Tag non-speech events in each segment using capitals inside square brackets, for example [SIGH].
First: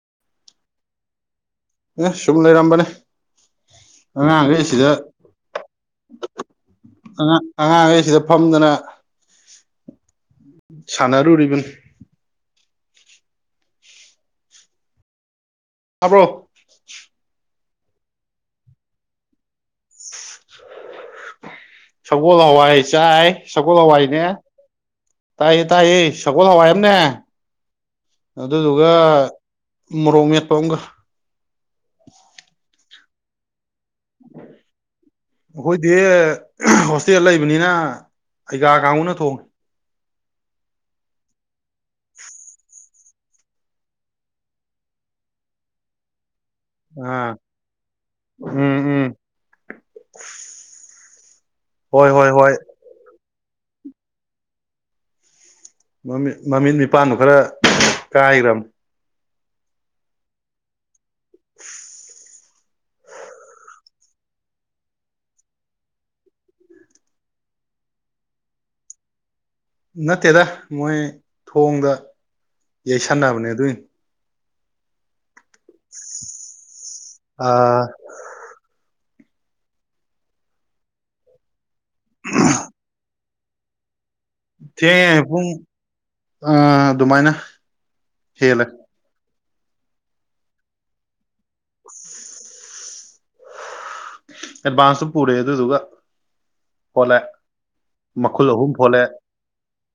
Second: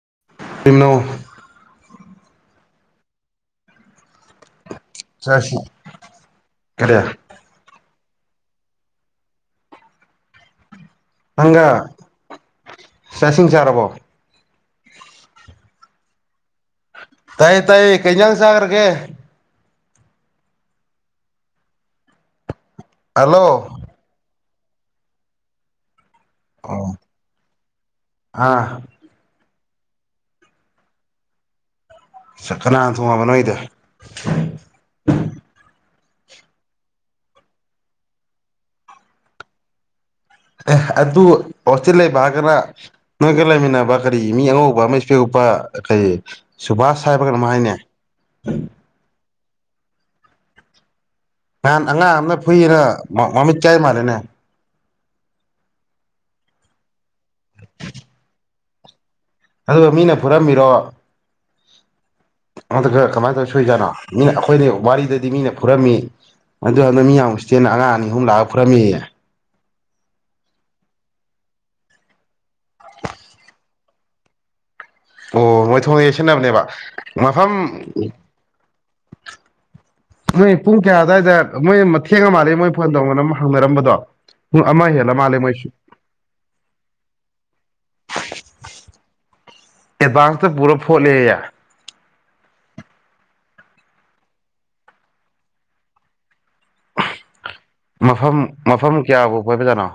[INAUDIBLE] ꯑꯦ ꯁꯨꯝ ꯂꯩꯔꯝꯕꯅꯦ ꯑꯉꯥꯡꯈꯩ ꯗ ꯆꯥꯁꯤ ꯀꯔꯤ ꯑ ꯑꯉꯥꯡꯒꯩ ꯁꯤꯗ ꯐꯝꯗꯅ ꯁꯥꯟꯅꯔꯨꯔꯤꯕꯅꯤ ꯆꯥꯛ ꯏꯁꯤꯡ ꯆꯥꯔꯕꯣ ꯍꯥꯎꯕ꯭ꯔꯣ ꯇꯥꯏ ꯇꯥꯏ ꯀꯩꯖꯥꯡ ꯆꯥꯒ꯭ꯔꯒꯦ ꯁꯒꯣꯜ ꯍꯋꯥꯏ ꯆꯥꯏ ꯍꯜꯂꯣ ꯁꯒꯣꯜ ꯍꯋꯥꯏꯅꯦ ꯇꯥꯏꯌꯦ ꯇꯥꯏꯌꯦ ꯁꯒꯣꯜ ꯍꯋꯥꯏ ꯑꯣ ꯑꯃꯅꯦ ꯑꯥ ꯑꯗꯨꯗꯨꯒ ꯃꯔꯣꯛ ꯃꯦꯠꯄꯥ ꯑꯃꯒ ꯆꯥꯛ ꯀꯅꯥ ꯊꯣꯡꯉꯕ ꯅꯣꯏꯗꯤ ꯍꯣꯏ ꯗꯤ ꯍꯣꯁꯇꯦꯜ ꯂꯩꯕꯅꯤꯅ ꯑꯩꯩꯒꯥ ꯀꯥꯡꯕꯨꯅ ꯊꯣꯡꯉꯦ ꯑꯦ ꯑꯗꯨ ꯍꯣꯁꯇꯦꯜ ꯂꯩꯕ ꯍꯥꯏꯔꯒ ꯅꯣꯏꯒ ꯂꯩꯃꯤꯟꯅꯕ ꯀꯔꯤ ꯃꯤ ꯑꯉꯧꯕ ꯑꯃ ꯏꯁꯄꯦꯛ ꯎꯞꯄ ꯄꯥ ꯀꯔꯤ ꯁꯨꯕꯥꯁ ꯍꯥꯏꯕ ꯑꯥ ꯀꯩꯅꯣꯝ ꯍꯥꯏꯅꯦ ꯎꯝ [INAUDIBLE] ꯅꯍꯥꯟ ꯍꯣꯏ ꯑꯉꯥꯡ ꯍꯣꯏ ꯑꯃ ꯍꯣꯏ ꯐꯨꯏꯌꯦꯅ ꯃꯃꯤꯠ ꯍꯥꯏ ꯃꯥꯜꯂꯦꯅꯦ ꯃꯃꯤꯠ ꯃꯃꯤꯠ ꯃꯤꯄꯥꯟꯗꯨꯣ ꯈꯔ ꯀꯥꯏꯒ꯭ꯔꯝꯅꯤ ꯑꯗꯨꯒ ꯃꯤꯅ ꯐꯨꯔꯝꯃꯤꯔꯣ [INAUDIBLE] ꯑꯗꯨꯒ ꯀꯃꯥꯏꯅ ꯇꯧꯔ ꯁꯣꯛꯏ ꯖꯥꯠꯅꯣ ꯃꯤꯅ ꯑꯩꯈꯣꯏꯅ ꯋꯥꯔꯤꯗꯗꯤ ꯃꯤꯅ ꯐꯨꯔꯝꯃꯤ ꯑꯗꯨ ꯍꯟꯗꯛ ꯃꯤ ꯌꯥꯝ ꯎꯁꯤꯠꯇꯦꯅ ꯑꯉꯥꯡ ꯑꯅꯤ ꯑꯍꯨꯝ ꯂꯥꯛꯑꯒ ꯐꯨꯔꯝꯃꯦꯌꯦ ꯅꯠꯇꯦꯗ ꯃꯣꯏ ꯊꯣꯡꯗ ꯌꯩꯁꯟꯅꯕꯅꯦ ꯑꯗꯨꯏꯅꯤ ꯑꯣ ꯃꯣꯏ ꯊꯣꯡꯗ ꯌꯩꯁꯤꯟꯅꯕꯅꯦꯕ ꯑ ꯃꯐꯝ ꯃꯣꯏ ꯄꯨꯡ ꯀꯌꯥ ꯑꯗꯨꯋꯥꯏꯗ ꯃꯣꯏ ꯊꯦꯡꯉ ꯃꯥꯜꯂꯦ ꯃꯣꯏ ꯐꯣꯟ ꯇꯧꯅꯔꯝꯕ ꯍꯪꯅꯔꯝꯕꯗꯣ ꯄꯨꯡ ꯑꯃ ꯍꯦꯜꯂ ꯊꯦꯡꯉꯦ ꯃꯥꯜꯂꯦ ꯄꯨꯡ ꯃꯣꯏꯁꯨ ꯑ ꯑꯗꯨꯃꯥꯏꯅ ꯍꯦꯜꯂꯦ ꯑꯦꯗꯚꯥꯟꯁꯇ ꯄꯨꯔ ꯐꯣꯠꯂꯦꯌꯦ [UNINTELLIGIBLE] ꯑꯦꯗꯚꯥꯟꯁꯇꯨ ꯄꯨꯔꯦ ꯑꯗꯨꯗꯨꯒ ꯍꯣꯜꯂꯦ ꯃꯐꯝ ꯃꯈꯨꯜ ꯑꯍꯨꯝ ꯐꯣꯂꯦ ꯃꯐꯝ ꯀꯌꯥꯕꯨ ꯀꯣꯏꯕꯖꯥꯠꯅꯣ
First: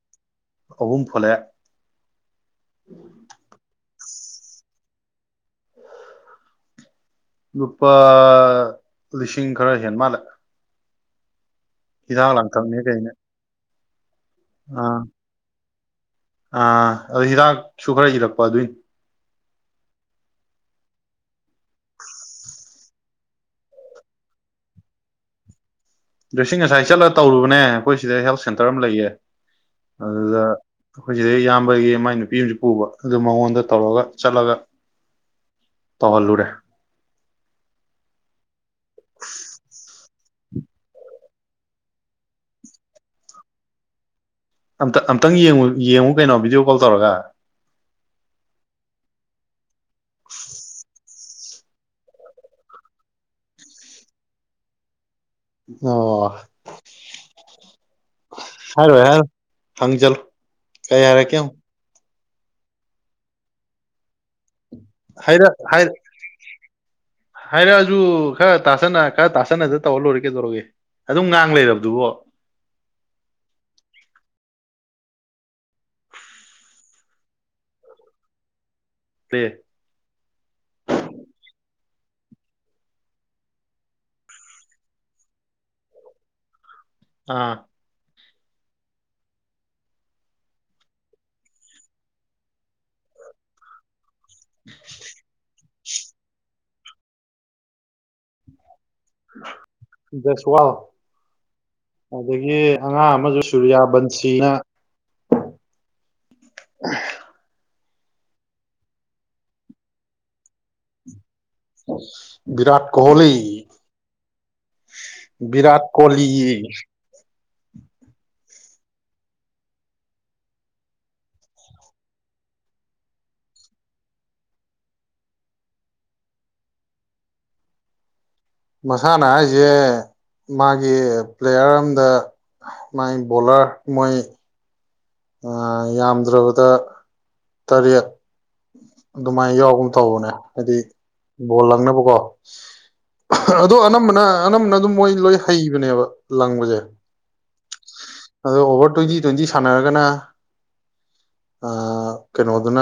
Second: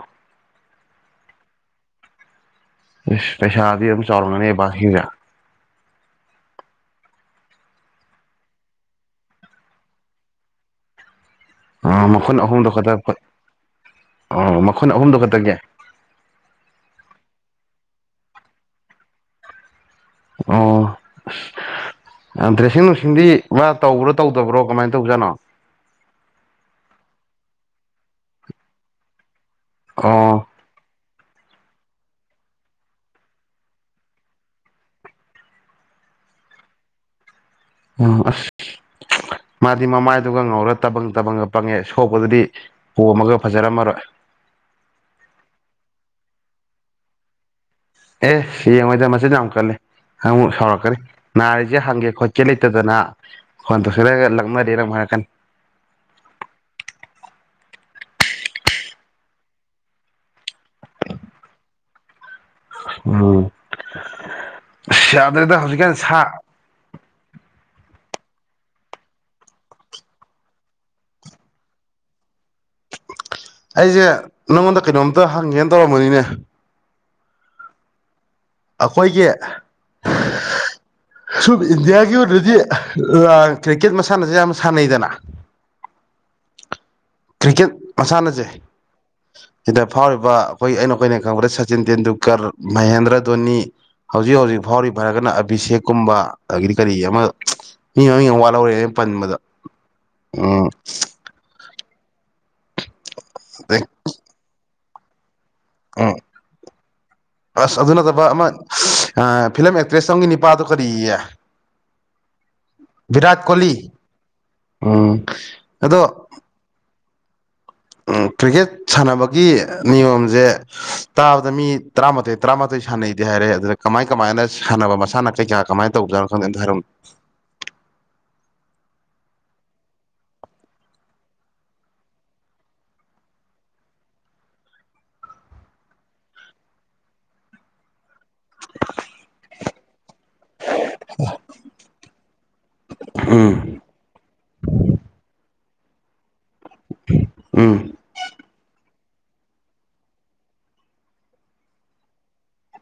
ꯑꯍꯨꯝ ꯐꯣꯂꯦ ꯏꯁ ꯄꯩꯁꯥꯗꯤ ꯑꯝ ꯆꯥꯎꯔꯝꯉꯅꯤ ꯕꯥ ꯍꯤꯅ ꯂꯨꯄꯥ ꯂꯤꯁꯤꯡ ꯈꯔ ꯍꯦꯟ ꯃꯥꯜꯂꯦ ꯎꯝ ꯍꯤꯗꯥꯛ ꯃꯈꯨꯟ ꯑꯍꯨꯝꯗꯣ ꯂꯥꯡꯊꯛꯅꯦ ꯈꯛꯇ ꯀꯩꯅꯦ ꯎꯝ ꯃꯈꯨꯟ ꯑꯥ ꯑꯍꯨꯝꯗꯣ ꯈꯛꯇꯒꯦ ꯑꯥ ꯑꯗꯣ ꯍꯤꯗꯥꯛꯁꯨ ꯈꯔ ꯏꯔꯛꯄ ꯑꯗꯨꯏꯅꯤ [INAUDIBLE] ꯌꯥꯝ ꯗ꯭ꯔꯦꯁꯤꯡ ꯅꯨꯡꯁꯤꯡꯗꯤ ꯃꯥ ꯇꯧꯕ꯭ꯔꯣ ꯇꯧꯗꯕ꯭ꯔꯣ ꯀꯃꯥꯏꯟ ꯇꯧꯖꯥꯠꯅꯣ ꯗꯦꯁꯤꯡ ꯉꯁꯥꯏ ꯆꯠꯂ ꯇꯧꯔꯨꯕꯅꯦ ꯑꯈꯣꯏ ꯁꯤꯗ ꯍꯦꯜꯠ ꯁꯦꯟꯇꯔ ꯑꯃ ꯂꯩꯌꯦ ꯑꯗꯨꯗ ꯑꯣ ꯈꯣꯏ ꯖꯤꯗꯩ ꯏꯌꯥꯝꯕꯒꯤ ꯃꯥꯏ ꯅꯨꯄꯤ ꯑꯝꯁꯨ ꯄꯨꯕ ꯑꯗꯨ ꯃꯉꯣꯟꯗ ꯇꯧꯔꯒ ꯆꯠꯂꯒ ꯇꯧꯍꯜꯂꯨꯨꯔꯦ ꯎꯝ ꯑꯁ ꯃꯥꯗꯤ ꯃꯃꯥꯏ ꯑꯗꯨꯒ ꯉꯧꯔ ꯇꯕꯪ ꯇꯕꯪꯒ ꯄꯪꯉꯦ ꯁꯣꯛꯄꯗꯨꯗꯤ ꯄꯣꯝꯃꯒ ꯐꯖꯔꯝꯃꯔꯣꯏ ꯑꯝꯇ ꯑꯝꯇꯪ ꯌꯦꯡꯉꯨ ꯌꯦꯡꯉꯨ ꯀꯩꯅꯣ ꯚꯤꯗꯤꯑꯣ ꯀꯣꯜ ꯇꯧꯔꯒ ꯑꯦ ꯌꯦꯡꯉꯣꯏꯗ ꯃꯆꯤꯟ ꯌꯥꯝ ꯀꯜꯂꯦ ꯪ ꯑꯃꯨꯛ ꯁꯥꯎꯔꯛꯀꯅꯤ ꯅꯥꯔꯤꯁꯦ ꯍꯪꯒꯦ ꯈꯣꯠꯀꯦ ꯂꯩꯇꯗꯅ ꯐꯣꯟ ꯇꯧꯁꯤꯜꯂꯒ ꯂꯛꯅꯔꯤꯔ ꯃꯨ ꯌꯥꯏꯔꯛꯀꯟ ꯑꯣ ꯍꯥꯏꯔꯣꯏ ꯍꯔ ꯐꯪꯖꯜ ꯀꯩ ꯍꯥꯏꯔꯛꯀꯦ ꯌꯦꯡꯉ ꯎꯝ ꯑꯁ ꯌꯥꯗ꯭ꯔꯦꯗ ꯍꯧꯖꯤꯛꯀꯥꯟ ꯁꯥ ꯍꯥꯏꯔꯛꯑꯖꯨ ꯈꯔ ꯇꯥꯁꯅ ꯈꯔ ꯇꯥꯁꯅꯗ ꯇꯧꯔ ꯂꯣꯏꯔꯦ ꯀꯩꯗꯧꯔꯒꯦ ꯑꯗꯨꯝ ꯉꯥꯡ ꯂꯩꯔꯕꯗꯨꯕꯣ ꯑꯩꯖꯦ ꯅꯪꯉꯣꯟꯗ ꯀꯩꯅꯣꯝꯇ ꯍꯪꯒꯦꯟ ꯇꯧꯔꯝꯕꯅꯤꯅꯦ ꯑꯈꯣꯏꯒꯤ ꯄ꯭ꯂꯦ [UNINTELLIGIBLE] ꯁꯨꯝ ꯏꯟꯗꯤꯌꯥꯒꯤ ꯑꯣꯏꯅꯗꯤ ꯀ꯭ꯔꯤꯀꯦꯠ ꯃꯁꯥꯟꯅꯖꯦ ꯌꯥꯝ ꯁꯥꯟꯅꯩꯗꯅ ꯎ ꯀ꯭ꯔꯤꯀꯦꯠ ꯃꯁꯥꯟꯅꯖꯦ ꯢꯗ ꯐꯥꯎꯔꯤꯕ ꯑꯈꯣꯏ ꯑꯩ ꯀꯣꯏꯅ ꯈꯪꯉꯕꯗ ꯁꯆꯤꯟ ꯇꯦꯟꯗꯨꯀꯔ ꯃꯍꯦꯟꯗ꯭ꯔꯠ ꯗꯨꯅꯤ ꯍꯧꯖꯤꯛ ꯍꯧꯖꯤꯛ ꯐꯥꯎꯔꯤꯕ ꯍꯥꯏꯔꯒꯅ ꯑꯕꯤꯁꯦꯛꯀꯨꯝꯕ ꯑꯒꯤꯗꯤ ꯀꯔꯤ ꯑꯃ ꯃꯤ ꯃꯃꯤꯡ ꯑꯃ ꯋꯥꯠꯍꯧꯔꯦꯍꯦ ꯄꯟꯕꯗ ꯎꯝ ꯖꯁꯋꯥꯜ ꯑꯗꯒꯤ ꯑꯉꯥꯡ ꯑꯃꯁꯨ ꯁꯨꯔꯤꯌꯥ ꯕꯟꯆꯤꯅ ꯎꯪ ꯑꯁ ꯑꯗꯨ ꯅꯠꯇꯕ ꯑꯃ ꯑꯥ ꯐꯤꯂꯝ ꯑꯦꯛꯇ꯭ꯔꯦꯁ ꯑꯝꯒꯤ ꯅꯤꯄꯥꯗꯣ ꯀꯔꯤꯌꯦ ꯑꯣ ꯕꯤꯔꯥꯠ ꯀꯣꯍꯣꯂꯤ ꯚꯤꯔꯥꯠ ꯀꯣꯂꯤ ꯎꯝ ꯕꯤꯔꯥꯠ ꯑꯗꯣ ꯀꯣꯂꯤ ꯀ꯭ꯔꯤꯛꯀꯦꯠ ꯁꯥꯟꯅꯕꯒꯤ ꯅꯤꯌꯣꯝꯖꯦ ꯇꯥꯕꯗ ꯃꯤ ꯇꯔꯥꯃꯥꯊꯣꯏ ꯇꯔꯥꯃꯥꯊꯣꯏ ꯁꯥꯟꯅꯩꯗꯤ ꯍꯥꯏ ꯍꯥꯏꯔꯦ ꯑꯗꯨꯗ ꯀꯃꯥꯏꯟ ꯀꯃꯥꯏꯟꯅ ꯁꯥꯟꯅꯕ ꯃꯁꯥꯟꯅ ꯀꯩ ꯀꯌꯥ ꯀꯃꯥꯏ ꯇꯧꯖꯅꯣ ꯈꯪꯗꯦ ꯑꯇ ꯍꯥꯏꯔꯝ ꯃꯁꯥꯅ ꯍꯥꯏꯖꯦ ꯃꯥꯒꯤ ꯄ꯭ꯂꯦꯌꯥꯔ ꯑꯝꯗ ꯃꯥꯏ ꯕꯣꯂꯔ ꯃꯣꯏ ꯌꯥꯝꯗ꯭ꯔꯕꯗ ꯇꯔꯦꯠ ꯑꯗꯨꯃꯥꯏꯅ ꯌꯥꯎꯕꯝ ꯇꯧꯕꯅꯦ ꯍꯥꯏꯗꯤ ꯕꯣꯜ ꯂꯪꯅꯕꯀꯣ ꯑꯗꯣ ꯎꯝ ꯑꯅꯝꯕꯅ ꯑꯅꯝꯕꯅ ꯑꯗꯨꯝ ꯃꯣꯏ ꯂꯣꯏ ꯍꯩꯕꯅꯦꯕ ꯂꯪꯕꯖꯦ ꯎꯝ ꯑꯗꯣ ꯑꯣꯚꯔ ꯇ꯭ꯋꯦꯟꯇꯤ ꯇ꯭ꯋꯦꯟꯇꯤ ꯁꯥꯟꯅꯔꯒꯅ ꯑ ꯀꯩꯅꯣꯗꯨꯅ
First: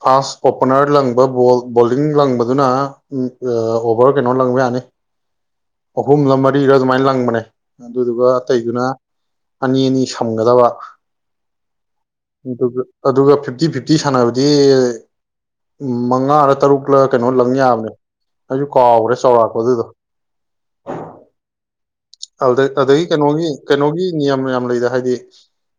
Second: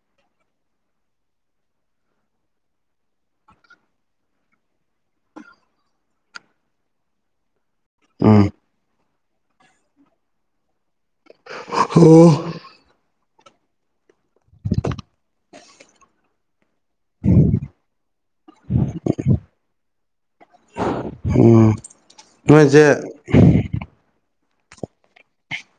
ꯐꯥꯁ ꯑꯣꯄꯅꯔ ꯂꯪꯕ ꯕꯣꯜ ꯕꯣꯂꯤꯡ ꯂꯪꯕꯗꯨꯅ ꯑꯣꯚꯔ ꯀꯩꯅꯣ ꯂꯪꯕ ꯌꯥꯅꯤ ꯑꯍꯨꯝꯂ ꯃꯔꯤꯔ ꯑꯗꯨꯃꯥꯏꯟ ꯂꯪꯕꯅꯦ ꯑꯗꯨꯗꯨꯒ ꯎꯝ ꯑꯇꯩꯗꯨꯅ ꯑꯅꯤ ꯑꯅꯤ ꯁꯝꯒꯗꯕ ꯀꯩꯇꯧꯖ‌ꯦ ꯑꯗꯨꯒ ꯐꯤꯞꯇꯤ ꯐꯤꯞꯇꯤ ꯁꯥꯟꯅꯕꯗꯤ ꯃꯉꯥꯔ ꯇꯔꯨꯛꯂ ꯀꯩꯅꯣ ꯂꯪ ꯌꯥꯕꯅꯦ ꯑꯩꯁꯨ ꯀꯥꯎꯔ‌ꯦ ꯆꯥꯎꯔꯥꯛꯄ ꯑꯗꯨꯗꯣ ꯎꯝ ꯑꯗꯩ ꯅꯣꯏꯁꯦ ꯑꯗꯩꯏ ꯀꯩꯅꯣꯒꯤ ꯀꯩꯅꯣꯒꯤ ꯅꯤꯌꯝ ꯌꯥꯝ ꯂꯩꯗ ꯍꯥꯏꯗꯤ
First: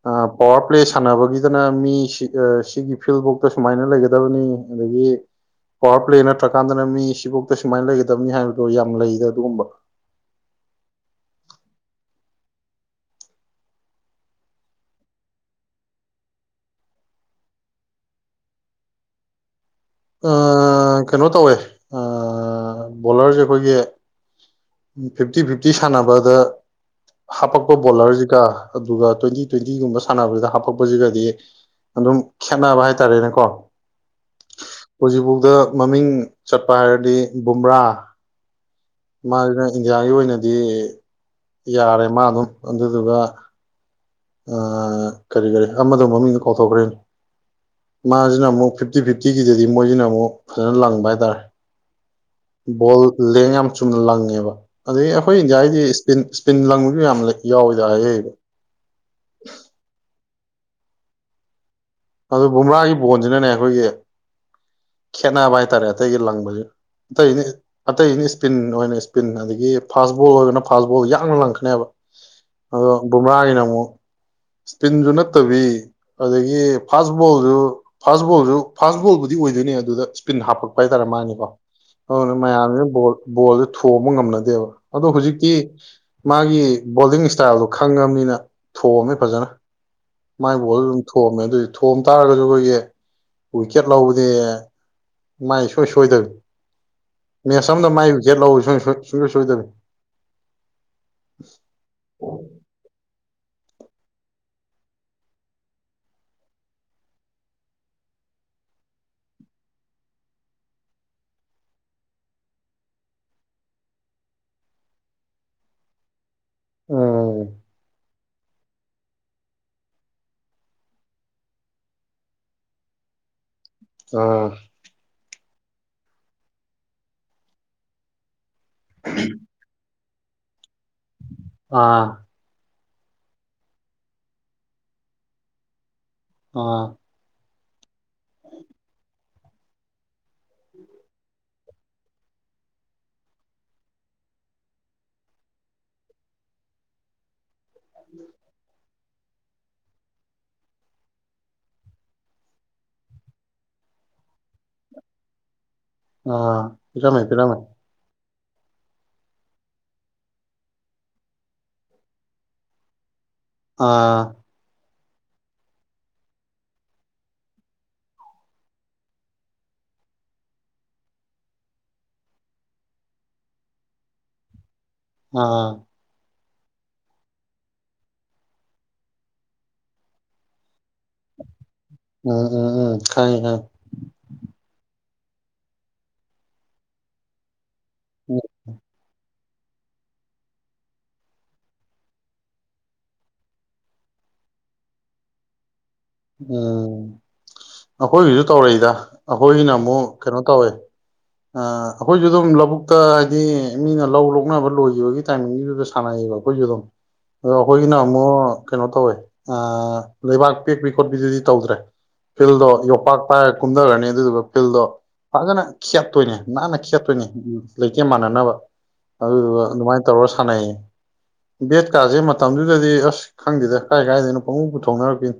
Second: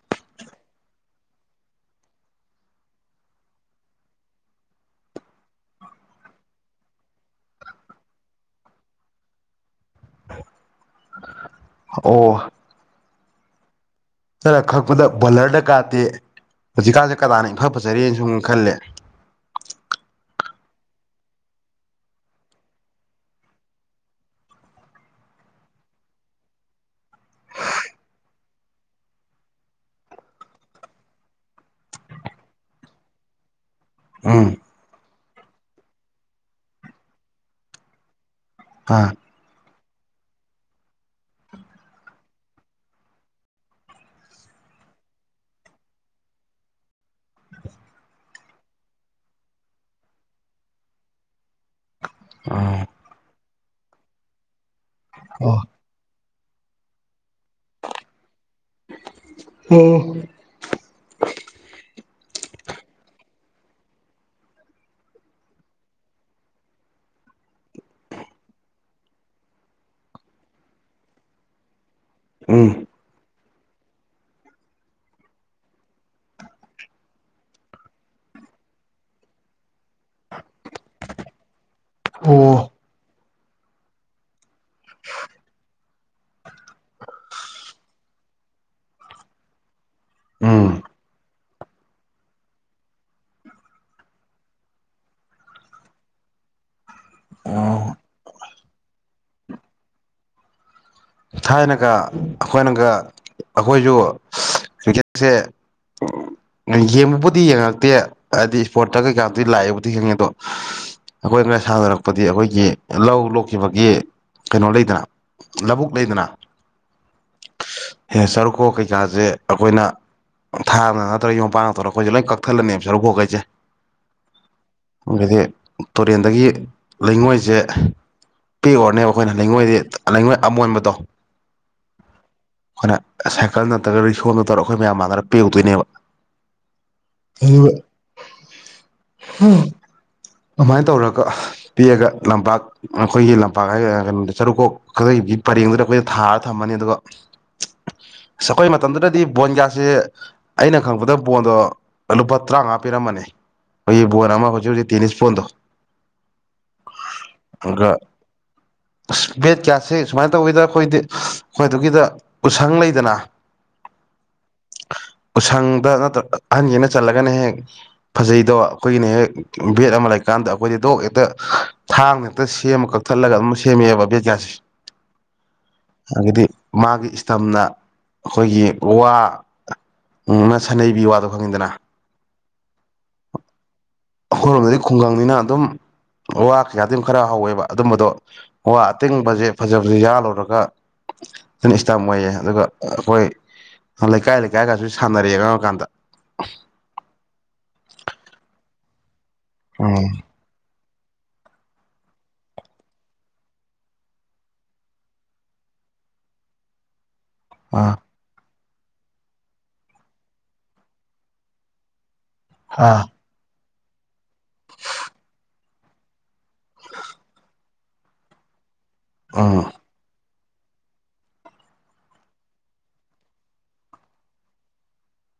ꯑꯥ ꯄꯋꯥꯔ ꯄ꯭ꯂꯦ ꯁꯥꯟꯅꯕꯒꯤꯗꯅ ꯃꯤ ꯁꯤꯒ ꯁꯤꯒꯤ ꯐꯤꯜꯖꯧꯇꯥ ꯁꯨꯃꯥꯏꯅ ꯂꯩꯒꯗꯕꯅꯤ ꯑꯗꯩ ꯉ‌ꯦꯡ ꯄꯋꯥꯔ ꯄ꯭ꯂꯦ ꯅꯠꯇ꯭ꯔꯀꯥꯟꯗꯅ ꯃꯤ ꯁꯤꯕꯧꯇꯥ ꯁꯨꯃꯥꯏꯅ ꯂꯩꯒꯗꯕꯅꯤ ꯍꯥꯏꯕꯗꯣ ꯌꯥꯝ ꯂꯩꯗ ꯑꯗꯨꯒꯨꯝꯕ [INAUDIBLE] ꯅꯪꯅ ꯈꯛꯄꯗ ꯕꯂꯔꯗ ꯀꯥꯇꯤ ꯍꯧꯖꯤꯛꯀꯥꯟꯁꯦ ꯀꯗꯥꯅ ꯏꯐ ꯐꯖꯔꯤꯅ ꯁꯨꯝ ꯈꯜꯂꯦ ꯑꯥ ꯀꯩꯅꯣ ꯇꯧꯋꯦ ꯑꯥ ꯕꯣꯂꯔꯁꯦ ꯑꯩꯈꯣꯏꯒꯤ ꯏꯪ ꯐꯤꯞꯇꯤ ꯐꯤꯞꯇꯤ ꯁꯥꯟꯅꯕꯗ ꯍꯥꯄꯛꯄ ꯕꯣꯂꯔꯁꯤꯒ ꯑꯗꯨꯒ ꯇ꯭ꯋꯦꯟꯇꯤ ꯇ꯭ꯋꯦꯟꯇꯤꯒꯨꯝꯕ ꯁꯥꯟꯅꯕꯁꯤꯗ ꯍꯥꯞꯄꯛꯄꯖꯤꯒꯗꯤ ꯑꯗꯨꯝ ꯈꯦꯠꯅꯕ ꯍꯥꯏꯇꯥꯔꯦꯅꯦꯀꯣ ꯎꯝ ꯍꯧꯖꯤꯛꯕꯧꯗꯥ ꯃꯃꯤꯡ ꯆꯠꯄ ꯍꯥꯏꯔꯗꯤ ꯕꯨꯝꯕ꯭ꯔꯥ ꯑꯥ ꯃꯥꯖ‍ꯦꯅ ꯏꯟꯗꯤꯌꯥꯒꯤ ꯑꯣꯏꯅꯗꯤ ꯌꯥꯔꯦ ꯃꯥ ꯑꯗꯨꯝ ꯑꯗꯨꯗꯨꯒ ꯑꯥ ꯀꯔꯤ ꯀꯔꯤ ꯑꯃꯗꯣ ꯃꯃꯤꯡꯗꯣ ꯀꯥꯎꯊꯣꯛꯈ꯭ꯔꯦꯅ‌ꯦ ꯃꯥꯖꯤꯅ ꯃꯨꯛ ꯐꯤꯞꯇꯤ ꯐꯤꯞꯇꯤꯒꯤꯗꯨꯗꯤ ꯃꯣꯏꯖꯤꯅ ꯃꯨꯛ ꯈꫪꯥ ꯂꯪꯕ ꯍꯥꯏꯇꯥꯔꯦ ꯑꯥ ꯕꯣꯜ ꯂꯦꯡ ꯌꯥꯝꯅ ꯆꯨꯝꯅ ꯂꯪꯉꯦꯕ ꯑꯗꯩ ꯑꯩꯈꯣꯏ ꯏꯟꯗꯤꯌꯥꯒꯤꯗꯤ ꯏꯁꯄꯤꯟ ꯏꯁꯄꯤꯟ ꯂꯪꯕꯁꯨ ꯌꯥꯝꯂꯩ ꯌꯥꯎ ꯍꯗ ꯍꯌ‌ꯦ [UNINTELLIGIBLE] ꯑꯗꯨ ꯕꯝꯔꯥꯒꯤ ꯕꯣꯟꯖꯤꯅꯅꯦ ꯑꯩꯈꯣꯏꯒꯤ ꯈꯦꯠꯅꯥꯕ ꯍꯥꯏꯇꯥꯔꯦ ꯑꯇꯩꯒꯤ ꯂꯪꯕꯖꯤꯒꯥ ꯑꯇꯩꯗꯤꯅ ꯑꯇꯩꯗꯤ ꯏꯁꯄꯤꯟ ꯑꯣꯏꯅ ꯏꯁꯄꯤꯟ ꯑꯗꯒꯤ ꯐꯥꯁ ꯕꯣꯜ ꯑꯣꯏꯕꯅ ꯐꯥꯁ ꯕꯣꯜ ꯌꯥꯡꯅ ꯂꯪꯉꯛꯀꯥꯅ‌ꯦꯕ ꯎꯝ ꯑꯗꯣ ꯕꫭꯝꯕ꯭ꯔꯥꯒꯤꯅ ꯃꯨꯛ ꯏꯁꯄꯤꯟꯁꯨ ꯅꯠꯇꯕꯤ ꯑꯗꯒꯤ ꯐꯥꯁ ꯕꯣꯜꯖꯨ ꯐꯥꯁꯕꯣꯜꯖꯨ ꯐꯥꯁ ꯕꯣꯜꯕꯨꯗꯤ ꯑꯣꯏꯗꯣꯏꯅꯦ ꯑꯗꯨꯗ ꯏꯁꯄꯤꯟ ꯍꯥꯞꯄꯛꯄ ꯍꯥꯏꯇꯥꯔꯦ ꯃꯥꯒꯤꯀꯣ ꯑꯗꯨꯅ ꯑꯣ ꯃꯌꯥꯝꯁꯤꯅ ꯕꫭꯜ ꯕꯣꯜꯁꯦ ꯊꯣꯡꯕ ꯉꯝꯅꯗꯦꯕ ꯑꯗꯣ ꯍꯧꯖꯤꯛꯇꯤ ꯃꯥꯒꯤ ꯕꯣꯜꯗꯤꯡ ꯏꯁꯇꯥꯏꯜꯗꯣ ꯈꯪꯉꯥꯃꯤꯅ ꯊꯣꯝꯃ‌ꯦ ꯐꯖꯅ ꯃꯥꯏ ꯎꯝ ꯕꯣꯜꯗꫭ ꯑꯗꯨꯝ ꯊꯣꯝꯃꯦ ꯑꯗꯨꯏꯖꯨ ꯊꯣꯝ ꯇꯥꯔꯒꯖꯨ ꯑꯩꯈꯣꯏꯒꯤ ꯋꯤꯀꯦꯠ ꯂꯧꯕꯗꯤ ꯃꯥꯏ ꯁꯣꯏ ꯁꯣꯏꯗꯕꯤ ꯃꯦꯁ ꯑꯣ ꯑꯝꯗ ꯃꯥꯏ ꯋꯤꯒ‌ꯦꯠ ꯂꯧꯎ ꯁꯨꯡ ꯁꯨꯡꯁꯣꯏ ꯁꯣꯏꯗꯕꯤ ꯊꯥꯏꯅꯒ ꯑꯩꯈꯣꯏꯅꯒ ꯑꯩꯈꯣꯏꯁꯨ ꯀ꯭ꯔꯤꯀꯦꯠꯁꯦ [INAUDIBLE] ꯌꯦꯡꯕꯕꯨꯗꯤ ꯌꯦꯡꯉꯛꯇꯦ ꯍꯥꯏꯗꯤ ꯏꯁꯄꯣꯔꯠꯇ ꯀꯩꯀꯥꯗꯤ ꯂꯥꯛꯑꯦꯕꯨꯗꯤ ꯈꯪꯉꯦ ꯑꯗꯣ ꯑꯩꯈꯣꯏꯅ ꯁꯥꯟꯅꯔꯛꯄꯗꯤ ꯑꯩꯈꯣꯏꯒꯤ ꯂꯧ ꯂꯣꯛꯈꯤꯕꯒꯤ ꯀꯩꯅꯣ ꯂꯩꯗꯅ ꯂꯥꯕꯨꯛ ꯂꯩꯗꯅꯥ ꯎꯝ ꯁꯔꯨꯛꯈꫭꯛ ꯀꯩꯀꯥꯁꯦ ꯑꯩꯈꯣꯏꯅ ꯊꯥꯡꯅ ꯅꯠꯇ꯭ꯔꯒ ꯌꯨꯝ ꯄꯥꯛꯅ ꯇꯧꯔ ꯑꯩꯈꯣꯏꯁꯦ ꯂꯣꯏ ꯀꯛꯊꯠꯂꯅꯦꯕ ꯁꯔꯨꯛꯣꯛꯈꯩꯁꯦ ꯑꯥ ꯇꯨꯔꯦꯟꯗꯒꯤ ꯂꯩꯉꯣꯏꯁꯦ ꯄ‌ꯦꯛꯎꯔꯅꯦꯕ ꯑꯩꯈꯣꯏꯅ ꯂꯩꯉꯣꯏꯗꯤ ꯂꯩꯉꯣꯏ ꯑꯃꯣꯟꯕꯗꯣ ꯑꯥ ꯑꯩꯈꯣꯏꯅ ꯁꯥꯏꯀꯜ ꯅꯠꯇ꯭ꯔꯒ ꯔꯤꯛꯁꯣꯅ ꯇꯧꯔꯒ ꯑꯩꯈꯣꯏ ꯃꯌꯥꯝ ꯃꯥꯟꯅꯔ ꯄ‌ꯦꯛꯎꯨꯗꯣꯏꯅꯦꯕ ꯑꯥ ꯑꯗꯨꯕꫭ [UNINTELLIGIBLE] ꯍꯝ ꯑꯗꯨꯃꯥꯏꯅ ꯇꯧꯔꯒ ꯄꯤꯑꯒ ꯂꯝꯄꯥꯛ ꯑꯩꯈꯣꯏꯒꯤ ꯂꯝꯄꯥꯛ ꯍꯥꯏ ꯀꯩꯅꯣꯗ ꯆꯔꯨꯛꯀꯣꯛ ꯈ ꯄꯔꯦꯡꯗꯨꯗ ꯑꯩꯈꯣꯏꯗ ꯊꯥꯔ ꯊꯝꯃꯅꯤ ꯑꯗꯨꯒꯈꯣꯏ ꯃꯇꯝꯗꯨꯗꯗꯤ ꯕꯣꯟ ꯒ꯭ꯌꯥꯁꯁꯦ ꯑꯩꯅ ꯈꯪꯕꯗ ꯕꯣꯟꯗꯣ ꯂꯨꯄꯥ ꯇꯔꯥꯃꯉꯥ ꯄꯤꯔꯝꯃꯅꯤ ꯑꯩꯏ ꯅꯥꯃ ꯍꯧꯆ ꯍꯧ ꯇꯦꯅꯤꯁꯄꯣꯟꯟꯗꯣ ꯑꯥ ꯄꯤꯔꯃꯦ ꯄꯤꯔꯃꯦ ꯕꯦꯠ ꯀꯌꯥꯁꯦ ꯁꯨꯃꯥꯏꯅ ꯇꯧꯋꯤꯗ ꯑꯩꯈꯣꯏꯗꯤ ꯑꯩꯈꯣꯏꯗꯨꯒꯤꯗ ꯎꯁꯪ ꯂꯩꯗꯅ ꯑꯥ ꯎꯁꯪꯗ ꯅꯠꯇ꯭ꯔ ꯑꯍꯟꯒꯤꯅ ꯆꯜꯂꯒꯅ ꯍꯦꯛ ꯐꯖꯩꯗꯣ ꯑꯩꯈꯣꯏꯒꯤꯅ ꯍꯦꯛ ꯕꯦꯠ ꯑꯃ ꯂꯩꯀꯥꯟꯗ ꯑꯩꯈꯣꯏꯗꯤ ꯗꯣꯛ ꯍꯦꯛꯇ ꯊꯥꯡꯅ ꯍꯦꯛꯇ ꯁꯦꯝꯃ ꯀꯛꯊꯠꯂꯒ ꯑꯗꯨꯝ ꯁꯦꯝꯃꯦꯑꯕ ꯕꯦꯠ ꯀꯌꯥꯁꯦ ꯑꯥ ꯑꯗꯤ ꯃꯥꯒꯤ ꯏꯁꯇꯝꯅ ꯑꯩꯈꯣꯏꯒꯤ ꯋꯥ ꯉꯅ ꯁꯥꯟꯅꯩꯕꯤ ꯋꯥꯗꯣ ꯈꯪꯉꯤꯗꯅ ꯎꯝ ꯎꯝ ꯎꯝ ꯍ ꯍ ꯑꯩꯈꯣꯏꯔꯣꯝꯗꯗꯤ ꯈꯨꯡꯒꯪꯅꯤꯅ ꯑꯗꯨꯝ ꯋꯥ ꯀꯩꯌꯥꯗꯤ ꯑꯗꯨꯝ ꯈꯔ ꯍꯧꯋꯦꯕ ꯑꯗꯨꯝꯕꯗꯣ ꯋꯥ ꯑꯇꯤꯡꯕꯁꯦ ꯐꯖꯕꯁ ꯌꯥ ꯂꯧꯔꯒ ꯑꯗꯨꯅ ꯏꯁꯇꯝ ꯑꯣꯏꯌꯦ ꯑꯗꯨꯒ ꯑꯩꯈꯣꯏ ꯂꯩꯀꯥꯏ ꯂꯩꯀꯥꯏꯒꯁꯨ ꯁꯥꯟꯅꯔꯦ ꯀꯔꯝ ꯀꯥꯟꯗ ꯎꯝ ꯑꯍꯣꯏ ꯏ ꯅꯃꯨ ꯎꯝ ꯀꯩꯅꯣ ꯇꯧꯋꯦ ꯑꯩꯈꯣꯏꯁꯨ ꯑꯗꯨꯝ ꯂꯧꯕꯨꯛꯇ ꯍꯥꯏꯗꯤ ꯃꯤꯅ ꯂꯧ ꯂꯣꯛꯅꯕ ꯂꯣꯏꯈꯤꯕꯒꯤ ꯇꯥꯏꯃꯤꯡꯒꯤꯗꯨꯗ ꯁꯥꯟꯅꯩꯌꯦꯕ ꯑꯩꯈꯣꯏ ꯗꯣ ꯑꯗꯣ ꯑꯩꯈꯣꯏꯒꯤꯅ ꯑꯥ ꯑꯃꯨꯛ ꯀꯩꯅꯣ ꯇꯧꯋꯦ ꯂꯩꯕꯥꯛ ꯄꯦꯛꯄꯤ ꯈꯣꯠꯄꯤꯗꯨꯗꯤ ꯇꯧꯗ꯭ꯔꯦ ꯐꯤꯜꯗꯣ ꯑꯥ ꯌꯣꯄꯥꯛ ꯄꯥꯏꯔꯒ ꯀꯨꯝꯊꯔꯅꯤ ꯑꯗꯨꯗꯨꯒ ꯐꯤꯜꯗꯣ ꯐꯖꯅ ꯈꯦꯠꯇꯣꯏꯅꯦ ꯅꯥꯟꯅ ꯈꯦꯠꯇꯣꯏꯅꯦ ꯎ ꯂꯩꯇꯦ ꯃꯥꯟꯅꯅꯕ ꯑꯗꯨꯗꯨꯒꯥ ꯎꯝ ꯑꯗꯨꯃꯥꯏꯅ ꯇꯧꯔꯒ ꯁꯥꯟꯅꯩꯌꯦ ꯕꯦꯠꯀꯥꯁꯦ ꯃꯇꯝꯗꯨꯗꯗꯤ ꯑꯁ ꯈꯪꯗꯦꯗ ꯀꯥꯏ ꯀꯥꯏꯗꯅꯣ ꯄꯪꯉꯨ ꯄꯨꯊꯣꯡꯅꯔꯛꯈꯤꯣ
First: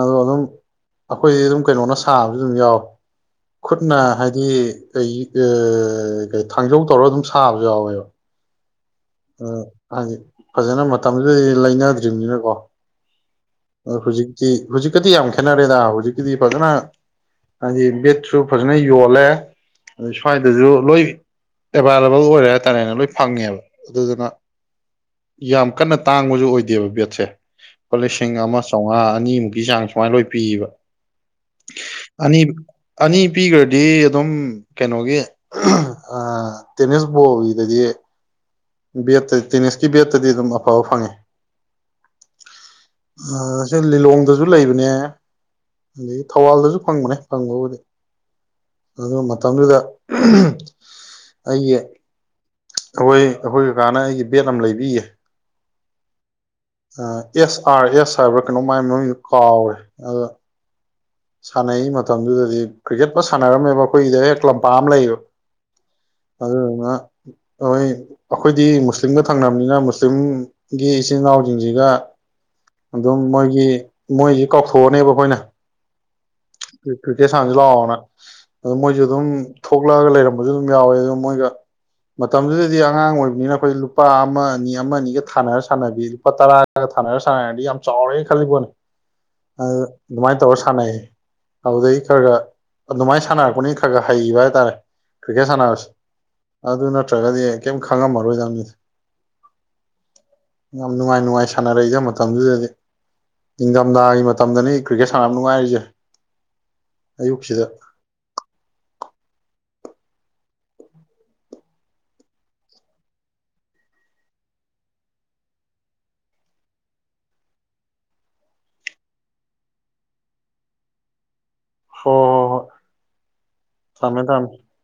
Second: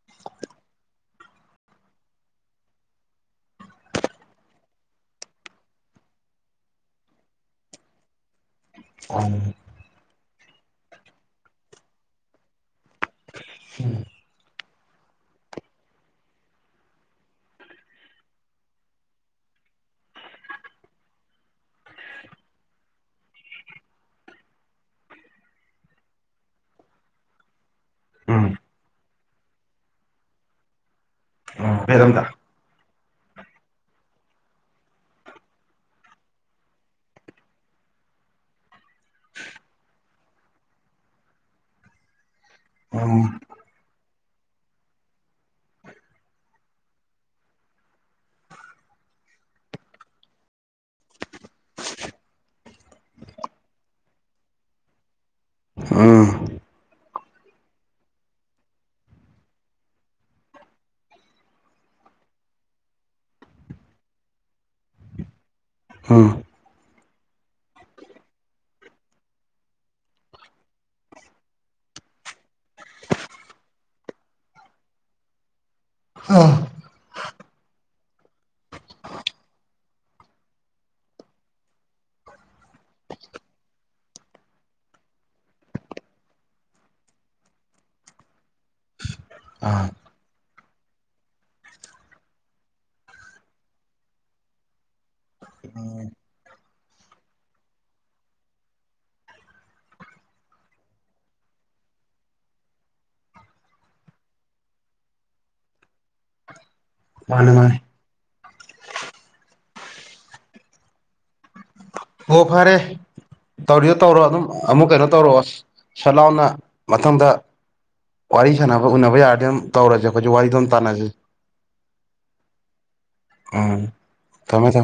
ꯑꯗꯣ ꯑꯗꯨꯝ ꯑꯩꯈꯣꯏꯗꯤ ꯑꯗꯨꯝ ꯀꯩꯅꯣꯅ ꯁꯥꯕꯁꯨ ꯑꯗꯨꯝ ꯌꯥꯎꯋ ꯈꯨꯠꯅ ꯍꯥꯏꯗꯤ ꯑꯩ ꯀ ꯊꯥꯡꯖꯧ ꯇꯧꯔꯒ ꯑꯗꯨꯝ ꯁꯥꯕꯁꯨ ꯌꯥꯎꯋꯦꯕ ꯑꯥ ꯍꯥꯏꯖꯤ ꯐꯖꯅ ꯃꯇꯝꯁꯤꯗ ꯂꯩꯅꯗ꯭ꯔꯤꯕꯅꯤꯅꯀꯣ ꯑꯥ ꯍꯧꯖꯤꯛꯇꯤ ꯍꯧꯖꯤꯛꯀꯗꯤ ꯌꯥꯝ ꯈꯦꯠꯅꯔꯦꯗ ꯍꯧꯖꯤꯛꯀꯤꯗꯤ ꯐꯖꯅ ꯍꯥꯏꯗꯤ ꯕꯦꯠꯁꯨ ꯐꯖꯅ ꯌꯣꯜꯂꯦ ꯑꯗꯨ ꯁ꯭ꯋꯥꯏꯗꯁꯨ ꯂꯣꯏ ꯑꯦꯕꯥꯏꯂꯦꯕꯜ ꯑꯣꯏꯔꯦ ꯍꯥꯏꯇꯥꯔꯦꯅ ꯂꯣꯏ ꯐꯪꯉꯦꯕ ꯑꯗꯨꯗꯨꯅ ꯌꯥꯝ ꯀꯟꯅꯥ ꯇꯥꯡꯕꯁꯨ ꯑꯣꯏꯗꯦꯕ ꯕꯦꯠꯁꯦꯡ ꯂꯤꯁꯤꯡ ꯎꯝ ꯑꯃ ꯆꯥꯝꯃꯉꯥ ꯑꯅꯤꯃꯨꯛꯀꯤ ꯆꯥꯡ ꯁꯨꯃꯥꯏ ꯂꯣꯏ ꯄꯤꯕ ꯎꯝ ꯕꯦꯠ ꯑꯝꯇ ꯑꯅꯤ ꯑꯅꯤ ꯄꯤꯈ꯭ꯔꯗꯤ ꯑꯗꯨꯝ ꯀꯩꯅꯣꯒꯤ ꯇꯦꯅꯤꯁ ꯕꯣꯜꯒꯤꯗꯗꯤ ꯕꯦꯠꯇ ꯇꯦꯅꯤꯁꯀꯤ ꯕꯦꯠꯇꯗꯤ ꯑꯗꯨꯝ ꯑꯐꯕ ꯐꯪꯉꯦ ꯎꯝ ꯑꯁꯦ ꯂꯤꯂꯣꯡ ꯗꯁꯨ ꯂꯩꯕꯅꯦ ꯑꯗꯒꯤ ꯊꯧꯕꯥꯜꯗꯁꯨ ꯐꯪꯕꯅꯦ ꯐꯪꯕꯕꯨꯗꯤ [INAUDIBLE] ꯑꯗꯨꯒ ꯃꯇꯝꯗꯨꯗ ꯑꯩꯒꯤ ꯑꯩꯈꯣꯏ ꯑꯩꯈꯣꯏ ꯀꯀꯥꯅ ꯑꯩꯒꯤ ꯕꯦꯠ ꯑꯃ ꯂꯩꯕꯤꯌꯦ ꯑꯥ ꯑꯦꯁ ꯑꯥꯔ ꯑꯦꯁ ꯍꯥꯏꯕ꯭ꯔꯥ ꯀꯩꯅꯣ ꯃꯥꯏ ꯃꯌꯗꯨ ꯀꯥꯎꯔꯦ ꯑꯗ ꯁꯥꯟꯅꯩ ꯃꯇꯝꯗꯨꯗꯗꯤ ꯀ꯭ꯔꯤꯛꯀꯦꯠ ꯑꯃ ꯁꯥꯟꯅꯔꯝꯃꯦꯕ ꯑꯩꯈꯣꯏꯒꯤꯗ ꯍꯦꯛ ꯂꯝꯄꯥꯛ ꯑꯃ ꯂꯩꯌꯦꯕ ꯎꯝ ꯑꯗꯨꯗꯨꯅꯥ ꯍꯣꯏ ꯑꯩꯈꯣꯏꯗꯤ ꯃꯨꯁꯂꯤꯝꯒ ꯊꯪꯅꯕꯅꯤꯅ ꯃꯨꯁꯂꯤꯝꯒꯤ ꯏꯆꯤꯟ ꯏꯅꯥꯎꯁꯤꯡꯁꯤꯒꯥ ꯑꯗꯨꯝ ꯃꯣꯏꯒꯤ ꯃꯣꯏꯁꯤ ꯀꯥꯎꯊꯣꯛꯑꯅꯦꯕ ꯑꯩꯈꯣꯏꯅ ꯑꯣ ꯀꯤꯀꯦꯠ ꯁꯥꯡꯖ ꯂꯅ ꯑꯗꯨ ꯃꯣꯏꯁꯨ ꯑꯗꯨꯝ ꯊꯣꯛꯂꯛꯑꯒ ꯂꯩꯔꯝꯕꯁꯨ ꯑꯗꯨꯝ ꯌꯥꯎꯋꯦ ꯑꯗꯨ ꯃꯣꯏꯒ ꯃꯇꯝꯗꯨꯗꯗꯤ ꯑꯉꯥꯡ ꯑꯣꯏꯕꯅꯤꯅ ꯑꯩꯈꯣꯏ ꯂꯨꯄꯥ ꯑꯃ ꯑꯅꯤ ꯑꯃ ꯑꯅꯤꯒ ꯊꯥꯅꯔ ꯁꯥꯟꯅꯕꯤ ꯂꯨꯄꯥ ꯇꯔꯥ ꯁꯥꯟꯅꯔ ꯁꯥꯟꯅꯔꯗꯤ ꯌꯥꯝ ꯆꯥꯎꯔꯦꯅ ꯈꯜꯂꯤꯕꯣꯅꯦ ꯑꯗꯨꯃꯥꯏꯅ ꯇꯧꯔ ꯁꯥꯟꯅꯩꯌꯦ ꯑꯗꯨꯩ ꯈꯔꯒ ꯑꯗꯨꯃꯥꯏꯅ ꯁꯥꯟꯅꯔꯛꯄꯅꯤ ꯈꯔ ꯈꯔ ꯍꯩꯕ ꯍꯥꯏꯇꯥꯔꯦ ꯀ꯭ꯔꯤꯀꯦꯠ ꯁꯥꯟꯅꯕꯁꯤ ꯑꯗꯨ ꯅꯠꯇ꯭ꯔꯒꯗꯤ ꯀꯩꯝ ꯈꯪꯉꯝꯃꯔꯣꯏꯗꯪꯅꯤ ꯌꯥꯝ ꯅꯨꯡꯉꯥꯏ ꯅꯨꯡꯉꯥꯏ ꯁꯥꯟꯅꯔꯛꯏꯗ ꯃꯇꯝꯗꯨꯗꯗꯤ ꯅꯤꯡꯊꯝꯊꯥꯒꯤ ꯃꯇꯝꯗꯅꯤ ꯀ꯭ꯔꯤꯀꯦꯠ ꯁꯥꯟꯅꯕ ꯅꯨꯡꯉꯥꯏꯔꯤꯁꯦ ꯃꯥꯅꯦ ꯑꯌꯨꯛꯁꯤꯗ ꯃꯥꯅꯦ ꯑꯣ ꯐꯔꯦ ꯇꯧꯔꯤꯗꯣ ꯇꯧꯔꯣ ꯑꯗꯨꯝ ꯑꯃꯨꯛ ꯀꯩꯅꯣ ꯇꯧꯔꯛꯑꯣ ꯁ ꯂꯥꯎꯅ ꯃꯊꯪꯗ ꯋꯥꯔꯤ ꯁꯥꯟꯅꯕ ꯎꯅꯕ ꯌꯥꯔꯗꯤ ꯑꯗꯨꯝ ꯇꯧꯔꯁꯦ ꯑꯩꯈꯣꯏ ꯋꯥꯔꯤꯗꯣ ꯑꯗꯨꯝ ꯇꯥꯟꯅꯁ ꯍꯣꯏ ꯍꯣꯏ ꯍꯣꯏ ꯎꯝ ꯊꯝꯃꯦ ꯊꯝꯃꯦ ꯇꯃꯦ ꯊ